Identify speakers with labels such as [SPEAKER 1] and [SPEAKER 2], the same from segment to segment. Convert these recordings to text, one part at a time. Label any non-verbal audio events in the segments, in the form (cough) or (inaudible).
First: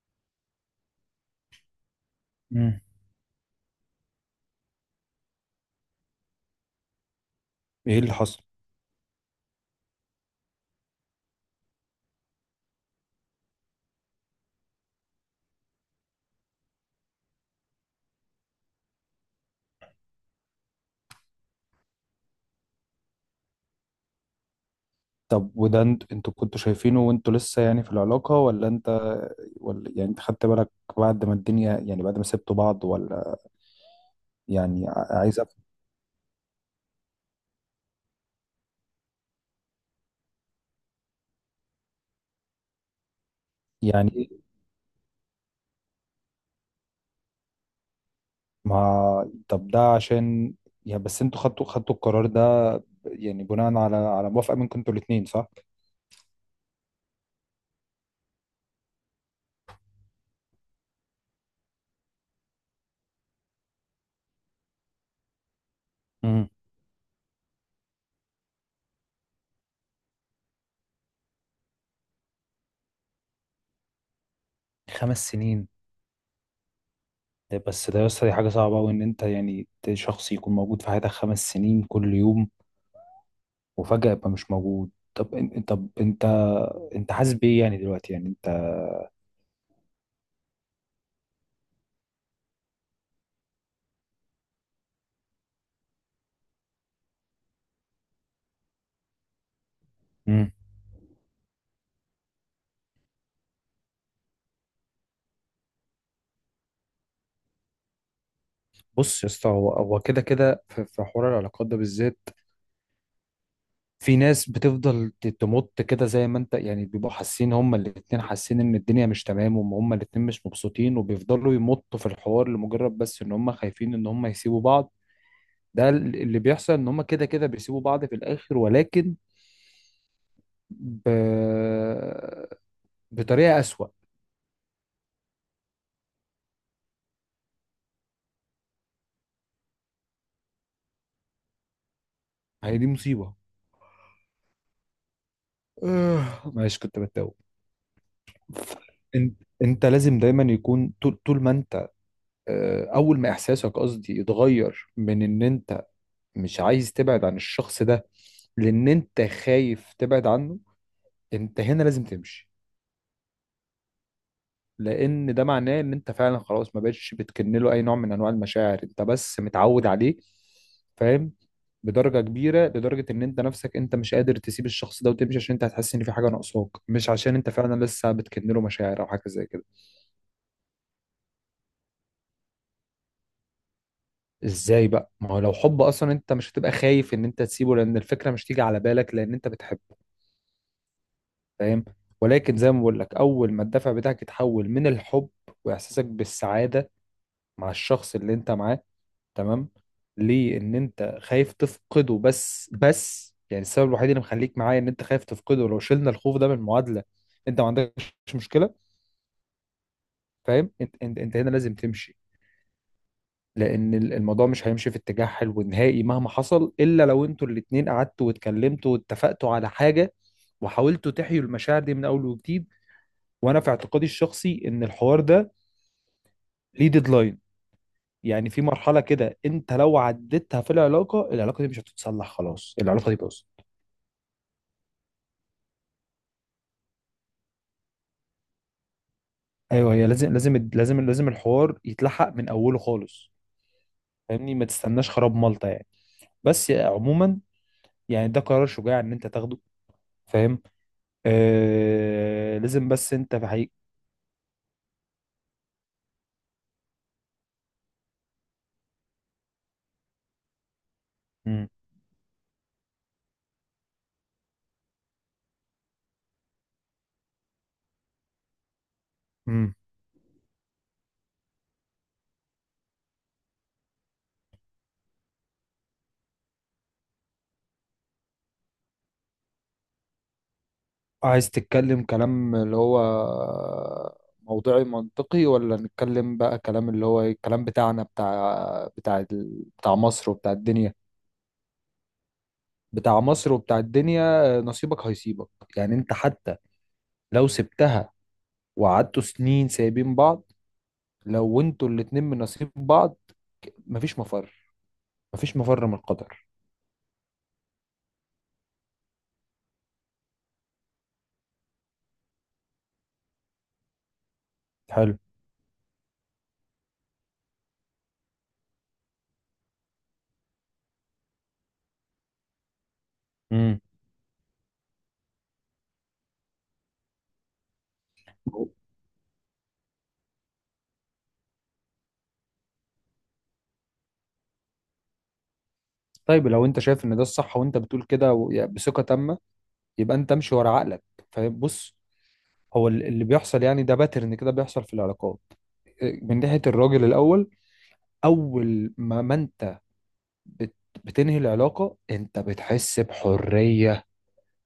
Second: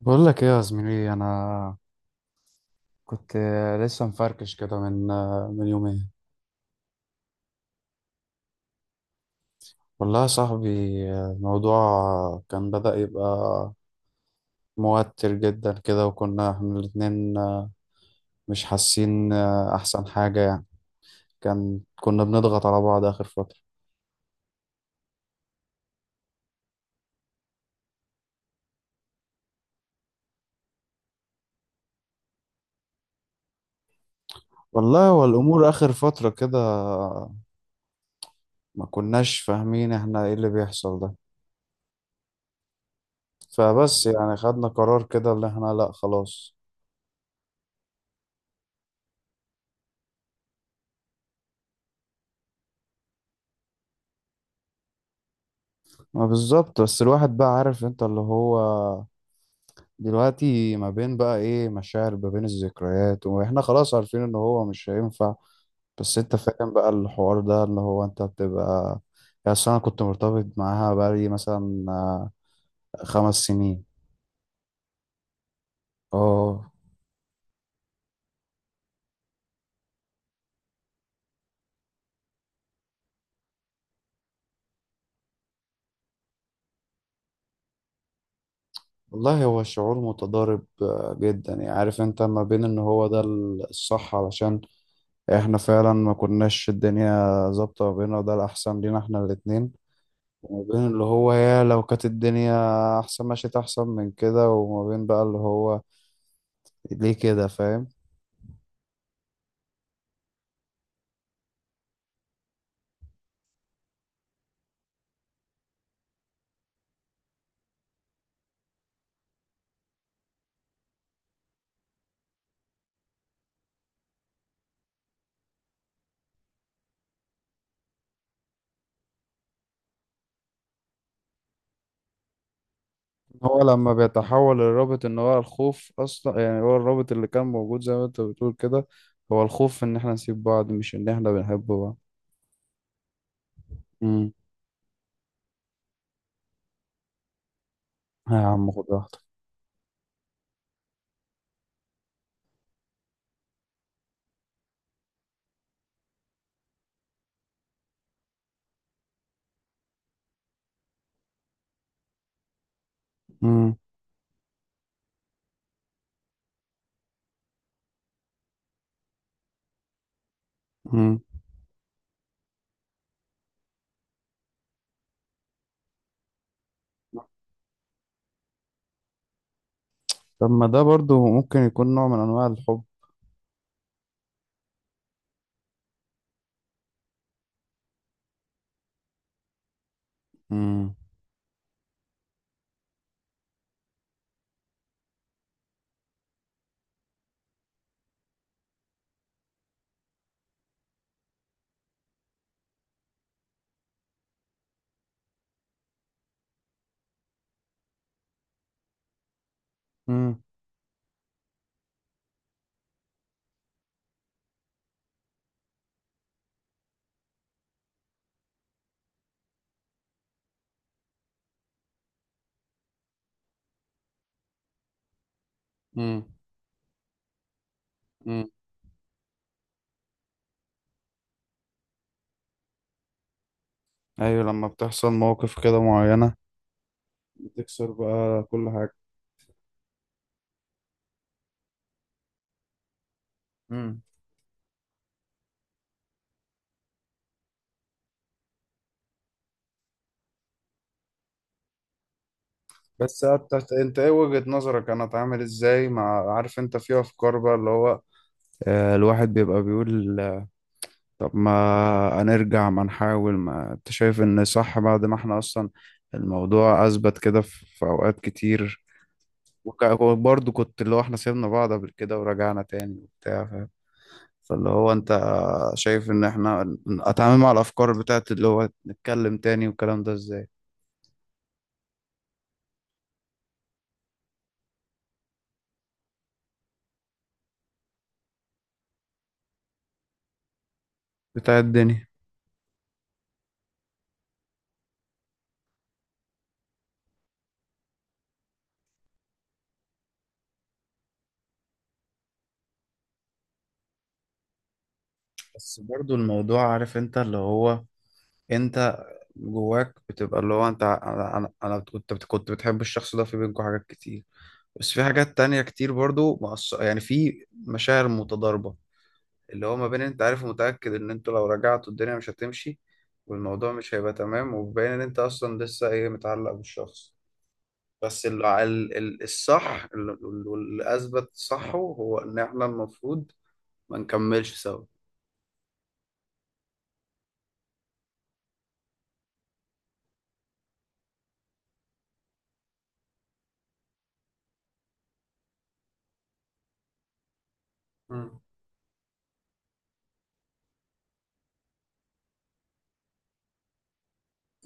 [SPEAKER 1] بقول لك ايه يا زميلي، انا
[SPEAKER 2] مم.
[SPEAKER 1] كنت لسه مفركش كده من يومين.
[SPEAKER 2] ايه اللي حصل؟
[SPEAKER 1] والله يا صاحبي، الموضوع كان بدأ يبقى موتر جدا كده، وكنا احنا الاتنين مش حاسين احسن حاجة، يعني كان كنا بنضغط على بعض اخر فترة.
[SPEAKER 2] طب وده انتوا كنتوا شايفينه وانتوا لسه يعني في العلاقة، ولا انت، ولا يعني انت خدت بالك بعد ما الدنيا، يعني بعد ما سبتوا بعض، ولا يعني
[SPEAKER 1] والله، والامور اخر فترة كده ما كناش فاهمين احنا ايه اللي بيحصل ده، فبس
[SPEAKER 2] يعني
[SPEAKER 1] يعني خدنا قرار كده اللي احنا لا خلاص.
[SPEAKER 2] ما طب ده عشان يعني بس انتوا خدتوا القرار ده يعني بناء على موافقة منكم انتوا الاتنين، صح؟
[SPEAKER 1] ما بالظبط، بس الواحد بقى عارف انت اللي هو دلوقتي ما بين بقى ايه مشاعر، ما بين الذكريات، واحنا خلاص عارفين ان هو مش هينفع. بس انت
[SPEAKER 2] امم
[SPEAKER 1] فاهم بقى الحوار ده اللي هو انت بتبقى. يعني أصل انا كنت مرتبط معاها بقالي مثلا 5 سنين.
[SPEAKER 2] 5 سنين.
[SPEAKER 1] اه.
[SPEAKER 2] ده بس ده يا اسطى دي حاجة صعبة أوي إن أنت شخص يكون موجود في حياتك 5 سنين كل يوم وفجأة يبقى مش موجود. طب انت، انت حاسس بايه يعني دلوقتي يعني انت؟
[SPEAKER 1] والله هو شعور متضارب جدا، يعني عارف انت، ما بين ان هو ده الصح علشان احنا فعلا ما كناش الدنيا ظابطة ما بيننا، وده الأحسن لينا احنا الاتنين.
[SPEAKER 2] مم.
[SPEAKER 1] وما بين اللي هو يا لو كانت الدنيا أحسن مشيت أحسن من كده، وما بين بقى اللي هو ليه كده فاهم.
[SPEAKER 2] بص يا اسطى، هو هو كده كده في حوار العلاقات ده بالذات في ناس بتفضل تمط كده، زي ما انت يعني بيبقوا حاسين، هما الاتنين حاسين ان الدنيا مش تمام، وهم هما الاتنين مش مبسوطين، وبيفضلوا يمطوا في الحوار لمجرد بس ان هما خايفين ان هما يسيبوا بعض. اللي بيحصل ان هما كده كده بيسيبوا بعض في الاخر، ولكن ب... بطريقة
[SPEAKER 1] هو
[SPEAKER 2] أسوأ.
[SPEAKER 1] لما بيتحول الرابط ان هو الخوف اصلا، يعني هو الرابط اللي كان موجود زي ما انت بتقول كده هو الخوف ان احنا نسيب بعض، مش ان احنا بنحب بعض.
[SPEAKER 2] هي دي مصيبة.
[SPEAKER 1] امم.
[SPEAKER 2] آه، معلش كنت بتوه.
[SPEAKER 1] يا عم خد راحتك.
[SPEAKER 2] انت، انت لازم دايما يكون طول ما انت آه، اول ما احساسك، قصدي، يتغير من ان انت مش عايز تبعد عن الشخص ده لان انت خايف تبعد عنه، انت هنا لازم تمشي.
[SPEAKER 1] امم.
[SPEAKER 2] لان ده معناه ان انت فعلا خلاص ما بقتش بتكن له اي نوع من انواع المشاعر، انت بس متعود عليه.
[SPEAKER 1] امم.
[SPEAKER 2] فاهم؟ بدرجة كبيرة لدرجة ان انت نفسك انت مش قادر تسيب الشخص ده وتمشي عشان انت هتحس ان في حاجة ناقصاك، مش عشان انت فعلا لسه بتكن له مشاعر او حاجة زي كده.
[SPEAKER 1] طب ما ده برضو ممكن يكون نوع من انواع الحب.
[SPEAKER 2] ازاي بقى؟ ما هو لو حب اصلا انت مش هتبقى خايف ان انت تسيبه، لان الفكره مش تيجي على بالك لان انت بتحبه.
[SPEAKER 1] امم.
[SPEAKER 2] فاهم؟ ولكن زي ما بقول لك، اول ما الدافع بتاعك يتحول من الحب واحساسك بالسعاده مع الشخص اللي انت معاه، تمام، ليه؟ ان انت خايف تفقده. بس يعني السبب الوحيد اللي مخليك معايا ان انت خايف تفقده، لو شلنا الخوف ده من المعادله انت ما عندكش مشكله.
[SPEAKER 1] امم.
[SPEAKER 2] فاهم؟ انت هنا لازم تمشي لان الموضوع مش هيمشي في اتجاه حلو نهائي مهما حصل، الا لو انتوا الاتنين قعدتوا واتكلمتوا واتفقتوا على حاجه وحاولتوا تحيوا المشاعر دي من اول وجديد. وانا في اعتقادي الشخصي ان الحوار ده
[SPEAKER 1] امم.
[SPEAKER 2] ليه ديدلاين.
[SPEAKER 1] امم.
[SPEAKER 2] يعني في مرحله كده انت لو عديتها في العلاقه، العلاقه دي مش هتتصلح، خلاص العلاقه دي باظت.
[SPEAKER 1] ايوه، لما بتحصل مواقف كده معينة بتكسر بقى كل حاجة.
[SPEAKER 2] ايوه هي لازم الحوار يتلحق من اوله خالص.
[SPEAKER 1] امم.
[SPEAKER 2] فاهمني؟ ما تستناش خراب ملطه يعني. بس عموما، يعني ده قرار شجاع ان انت تاخده. فاهم؟ آه لازم، بس
[SPEAKER 1] بس
[SPEAKER 2] انت
[SPEAKER 1] انت انت ايه وجهة نظرك؟ انا اتعامل ازاي مع عارف انت، في افكار بقى اللي هو الواحد بيبقى بيقول، طب ما
[SPEAKER 2] مم.
[SPEAKER 1] هنرجع ما نحاول، ما انت شايف ان صح بعد ما احنا اصلا الموضوع اثبت كده في اوقات كتير.
[SPEAKER 2] امم.
[SPEAKER 1] وبرضه كنت اللي هو احنا سيبنا بعض قبل كده ورجعنا تاني وبتاع فاهم. فاللي هو انت شايف ان احنا اتعامل مع الافكار بتاعت اللي هو نتكلم تاني والكلام ده ازاي.
[SPEAKER 2] عايز تتكلم كلام اللي هو موضوعي منطقي، ولا نتكلم بقى كلام اللي هو إيه؟ الكلام بتاعنا بتاع بتاع مصر وبتاع الدنيا.
[SPEAKER 1] بتاع الدنيا.
[SPEAKER 2] بتاع مصر وبتاع الدنيا، نصيبك هيصيبك. يعني انت حتى لو سبتها وقعدتوا سنين سايبين بعض، لو انتوا الاتنين من نصيب بعض مفيش مفر، مفيش
[SPEAKER 1] بس
[SPEAKER 2] مفر من
[SPEAKER 1] برضه
[SPEAKER 2] القدر.
[SPEAKER 1] الموضوع عارف انت اللي هو انت جواك بتبقى اللي هو انت، انا انا أنا كنت بتحب الشخص ده، في بينكم حاجات كتير، بس في
[SPEAKER 2] حلو.
[SPEAKER 1] حاجات تانية كتير برضو يعني في مشاعر متضاربة. اللي هو ما بين انت عارف ومتأكد ان انتوا لو رجعتوا الدنيا مش هتمشي والموضوع
[SPEAKER 2] امم.
[SPEAKER 1] مش هيبقى تمام، وبين ان انت اصلا لسه ايه متعلق بالشخص. بس الصح، واللي اثبت صحه هو ان احنا المفروض ما نكملش سوا.
[SPEAKER 2] طيب لو انت شايف ان ده الصح، وانت بتقول كده يعني بثقة تامة، يبقى انت امشي ورا عقلك. فبص، هو اللي بيحصل يعني، ده باترن كده بيحصل في العلاقات. إيه، من ناحية الراجل الأول،
[SPEAKER 1] مم.
[SPEAKER 2] أول ما أنت بت- بتنهي العلاقة أنت بتحس بحرية،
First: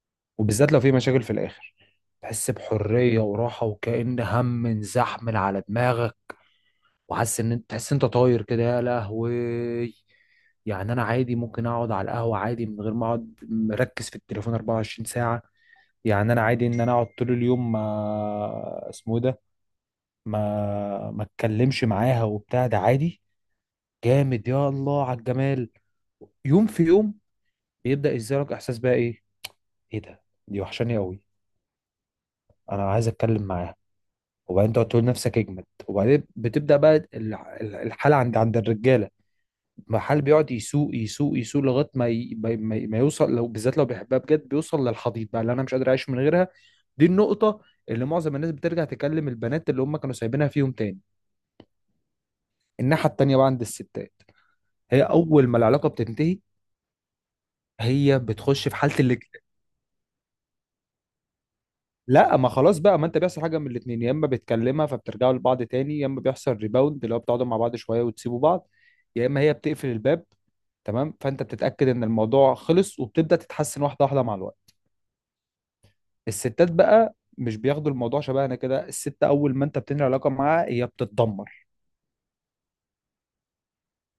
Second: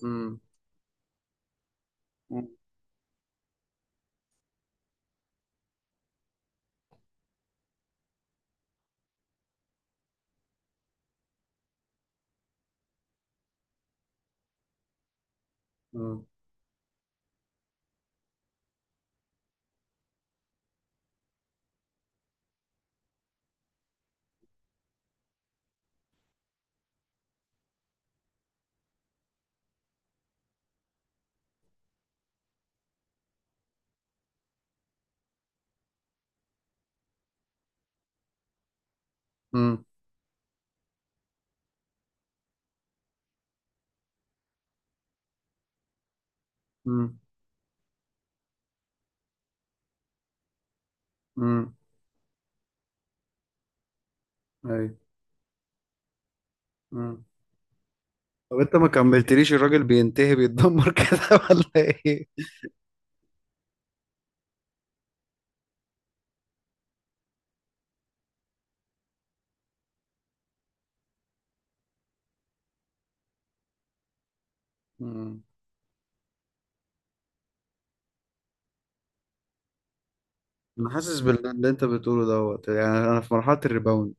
[SPEAKER 1] مم.
[SPEAKER 2] وبالذات لو في مشاكل في الآخر، تحس بحرية وراحة وكأن هم انزحمل على دماغك، وحاسس إن أنت، تحس أنت طاير كده، يا لهوي. يعني أنا عادي ممكن أقعد على القهوة عادي من غير ما أقعد مركز في التليفون 24 ساعة.
[SPEAKER 1] مم.
[SPEAKER 2] يعني أنا عادي إن أنا أقعد طول اليوم، ما اسمه إيه ده، ما اتكلمش معاها وبتاع، ده عادي، جامد، يا الله على الجمال. يوم في يوم بيبدأ يزيلك احساس بقى ايه؟ ايه ده؟ دي وحشاني قوي، انا عايز اتكلم معاها. وبعدين تقعد تقول نفسك اجمد، وبعدين بتبدأ بقى الحالة عند الرجالة.
[SPEAKER 1] مم.
[SPEAKER 2] المحل بيقعد يسوق يسوق لغاية ما يوصل، لو بالذات لو بيحبها بجد بيوصل للحضيض بقى، اللي انا مش قادر اعيش من غيرها. دي
[SPEAKER 1] مم.
[SPEAKER 2] النقطة اللي معظم الناس بترجع تكلم البنات اللي هم كانوا سايبينها فيهم تاني.
[SPEAKER 1] مم.
[SPEAKER 2] الناحية التانية بقى عند الستات،
[SPEAKER 1] أيوة.
[SPEAKER 2] هي اول ما العلاقه بتنتهي
[SPEAKER 1] مم.
[SPEAKER 2] هي
[SPEAKER 1] طب
[SPEAKER 2] بتخش
[SPEAKER 1] انت
[SPEAKER 2] في
[SPEAKER 1] ما
[SPEAKER 2] حاله اللي.
[SPEAKER 1] كملتليش، الراجل بينتهي بيتدمر كده (laughs) ولا ايه؟
[SPEAKER 2] لا ما خلاص بقى، ما انت بيحصل حاجه من الاثنين، يا اما بتكلمها فبترجعوا لبعض تاني، يا اما بيحصل ريباوند اللي هو بتقعدوا مع بعض شويه وتسيبوا بعض، يا اما هي بتقفل الباب، تمام، فانت بتتاكد ان الموضوع خلص وبتبدا تتحسن واحده واحده مع الوقت.
[SPEAKER 1] مم.
[SPEAKER 2] الستات بقى مش بياخدوا الموضوع شبهنا كده، الست اول ما انت بتنهي علاقه معاها هي
[SPEAKER 1] انا حاسس
[SPEAKER 2] بتتدمر.
[SPEAKER 1] باللي انت بتقوله دوت، يعني انا في مرحله الريباوند.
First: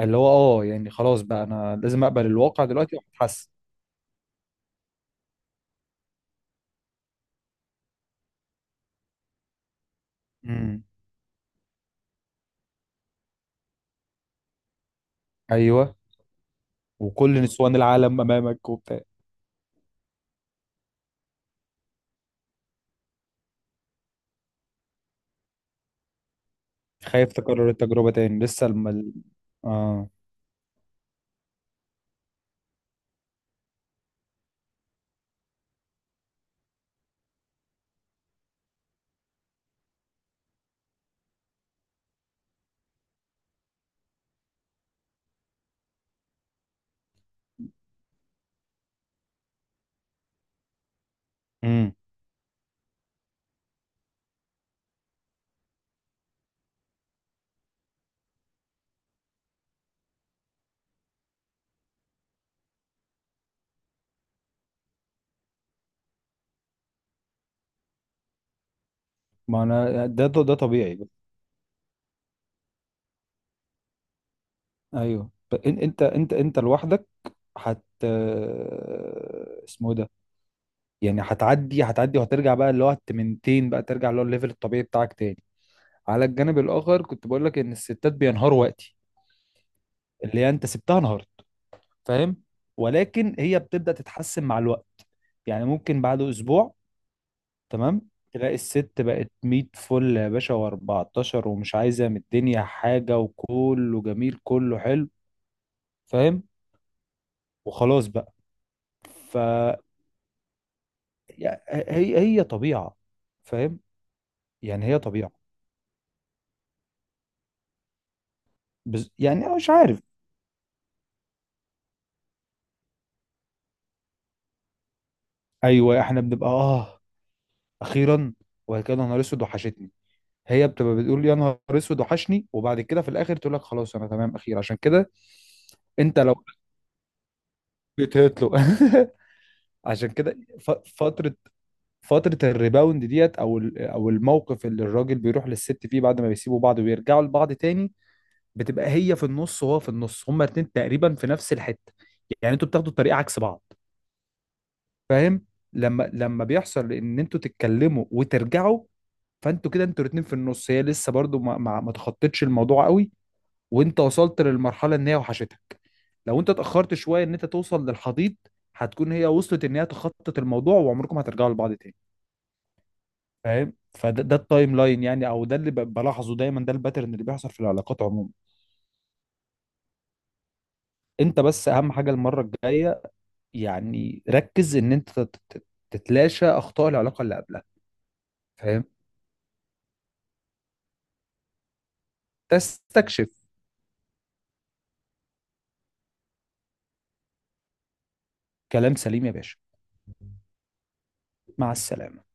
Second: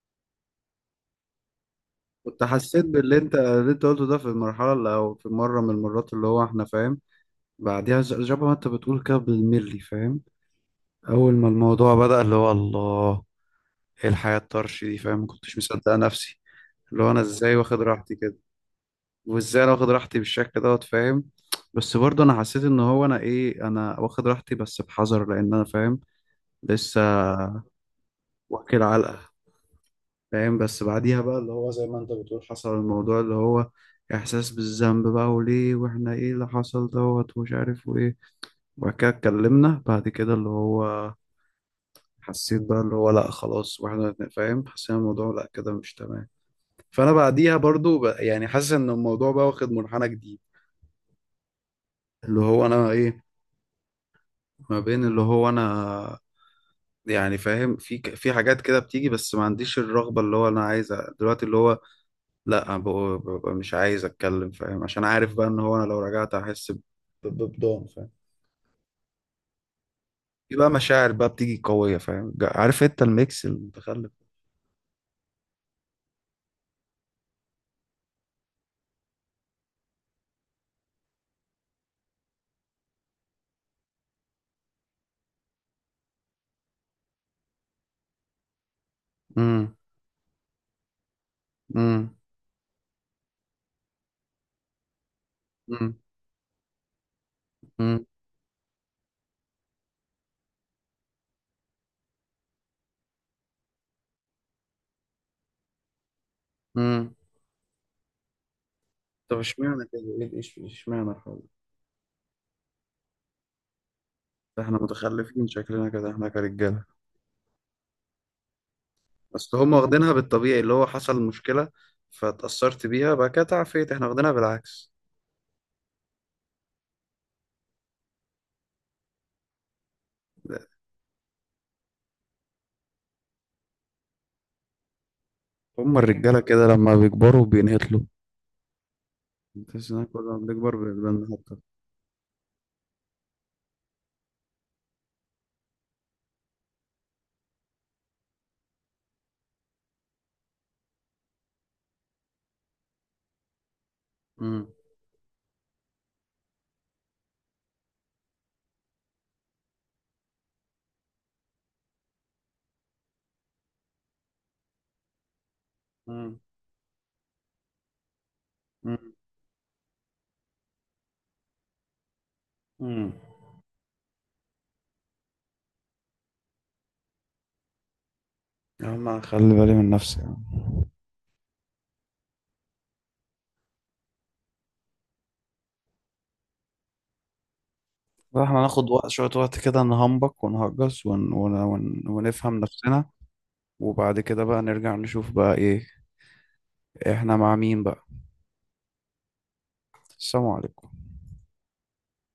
[SPEAKER 2] اللي هو اه يعني خلاص بقى انا لازم اقبل
[SPEAKER 1] كنت
[SPEAKER 2] الواقع
[SPEAKER 1] حسيت
[SPEAKER 2] دلوقتي
[SPEAKER 1] باللي انت
[SPEAKER 2] واتحسن.
[SPEAKER 1] اللي انت قلته ده في المرحله اللي او في مره من المرات اللي هو احنا فاهم بعديها، شبه ما انت بتقول كده بالملي فاهم.
[SPEAKER 2] امم.
[SPEAKER 1] اول ما الموضوع بدأ اللي هو الله، ايه الحياه الطرش دي فاهم، ما كنتش مصدق
[SPEAKER 2] ايوه.
[SPEAKER 1] نفسي. اللي هو انا
[SPEAKER 2] وكل
[SPEAKER 1] ازاي
[SPEAKER 2] نسوان
[SPEAKER 1] واخد راحتي
[SPEAKER 2] العالم
[SPEAKER 1] كده،
[SPEAKER 2] امامك وبتاع.
[SPEAKER 1] وازاي انا واخد راحتي بالشكل دوت فاهم. بس برضه انا حسيت ان هو انا ايه، انا واخد راحتي بس بحذر، لان انا فاهم لسه
[SPEAKER 2] خايف تكرر التجربة تاني، لسه
[SPEAKER 1] واكل
[SPEAKER 2] لما
[SPEAKER 1] علقه
[SPEAKER 2] اه.
[SPEAKER 1] فاهم. بس بعديها بقى اللي هو زي ما انت بتقول حصل الموضوع اللي هو احساس بالذنب بقى، وليه، واحنا ايه اللي حصل دوت، ومش عارف، وايه. وبعد كده اتكلمنا بعد كده اللي هو حسيت بقى اللي هو لا خلاص، واحنا فاهم حسينا الموضوع لا كده مش تمام. فانا بعديها برضو يعني حاسس ان الموضوع بقى واخد منحنى جديد.
[SPEAKER 2] امم.
[SPEAKER 1] اللي هو انا ايه، ما بين اللي هو انا، يعني فاهم في حاجات كده بتيجي، بس ما عنديش الرغبة اللي هو انا عايزها دلوقتي، اللي هو لا، أنا ببقى مش عايز اتكلم فاهم، عشان عارف بقى ان هو انا لو رجعت هحس بضم فاهم.
[SPEAKER 2] ما انا ده ده
[SPEAKER 1] في بقى
[SPEAKER 2] طبيعي بقى.
[SPEAKER 1] مشاعر بقى بتيجي قوية فاهم، عارف انت الميكس المتخلف.
[SPEAKER 2] ايوه انت لوحدك هت، اسمه إيه ده، يعني هتعدي وهترجع بقى اللي هو التمنتين بقى، ترجع اللي هو الليفل الطبيعي بتاعك تاني. على الجانب الاخر كنت بقول لك ان الستات بينهاروا وقتي
[SPEAKER 1] امم.
[SPEAKER 2] اللي هي انت سبتها انهارت.
[SPEAKER 1] امم.
[SPEAKER 2] فاهم؟ ولكن هي بتبدأ تتحسن مع الوقت، يعني
[SPEAKER 1] امم.
[SPEAKER 2] ممكن بعد اسبوع، تمام،
[SPEAKER 1] امم.
[SPEAKER 2] تلاقي الست بقت 100 فل يا باشا و14، ومش عايزه من الدنيا حاجه، وكله جميل كله حلو. فاهم؟
[SPEAKER 1] امم.
[SPEAKER 2] وخلاص بقى. ف،
[SPEAKER 1] طب اشمعنى كده، ايه ايش اشمعنى الحوار ده؟
[SPEAKER 2] هي طبيعه. فاهم؟
[SPEAKER 1] ده احنا
[SPEAKER 2] يعني هي طبيعه.
[SPEAKER 1] متخلفين شكلنا كده احنا كرجالة.
[SPEAKER 2] يعني
[SPEAKER 1] بس
[SPEAKER 2] أنا مش
[SPEAKER 1] هم
[SPEAKER 2] عارف.
[SPEAKER 1] واخدينها بالطبيعي، اللي هو حصل مشكلة فاتأثرت بيها بقى كده تعافيت، احنا واخدينها بالعكس.
[SPEAKER 2] ايوه احنا بنبقى اه، اخيرا، وبعد كده يا نهار اسود وحشتني.
[SPEAKER 1] لا،
[SPEAKER 2] هي بتبقى بتقول يا نهار اسود وحشني، وبعد كده في الاخر تقول لك خلاص انا تمام، اخير عشان كده.
[SPEAKER 1] هم
[SPEAKER 2] انت لو
[SPEAKER 1] الرجالة كده لما بيكبروا بينهتلوا.
[SPEAKER 2] بتهتله (laughs)
[SPEAKER 1] تحس انك
[SPEAKER 2] عشان
[SPEAKER 1] كل ما
[SPEAKER 2] كده
[SPEAKER 1] بنكبر
[SPEAKER 2] فترة،
[SPEAKER 1] بنبقى
[SPEAKER 2] فترة الريباوند ديت، او او الموقف اللي الراجل بيروح للست فيه بعد ما بيسيبوا بعض ويرجعوا لبعض تاني، بتبقى هي في النص وهو في النص، هما الاتنين تقريبا في نفس الحتة. يعني انتوا بتاخدوا الطريق عكس بعض. فاهم؟ لما بيحصل ان انتوا تتكلموا وترجعوا، فانتوا كده انتوا الاتنين في النص، هي لسه برضو ما تخطتش الموضوع قوي، وانت وصلت للمرحلة ان هي وحشتك.
[SPEAKER 1] نهتل.
[SPEAKER 2] لو انت اتأخرت شوية ان انت توصل للحضيض،
[SPEAKER 1] مم.
[SPEAKER 2] هتكون هي وصلت ان هي تخطط الموضوع وعمركم هترجعوا لبعض تاني.
[SPEAKER 1] مم.
[SPEAKER 2] فاهم؟ فده ده التايم لاين يعني، او ده اللي بلاحظه دايما، ده الباترن اللي بيحصل في العلاقات عموما.
[SPEAKER 1] يا عم أنا خلي بالي من نفسي يعني.
[SPEAKER 2] انت بس اهم حاجه المره الجايه، يعني ركز ان انت تتلاشى اخطاء العلاقه اللي قبلها.
[SPEAKER 1] لا، احنا
[SPEAKER 2] فاهم؟
[SPEAKER 1] هناخد وقت، شوية وقت كده نهمبك ونهجس ونفهم نفسنا.
[SPEAKER 2] تستكشف.
[SPEAKER 1] وبعد كده بقى نرجع نشوف بقى ايه، احنا مع مين بقى.
[SPEAKER 2] كلام سليم يا باشا.
[SPEAKER 1] السلام عليكم.
[SPEAKER 2] مع السلامه.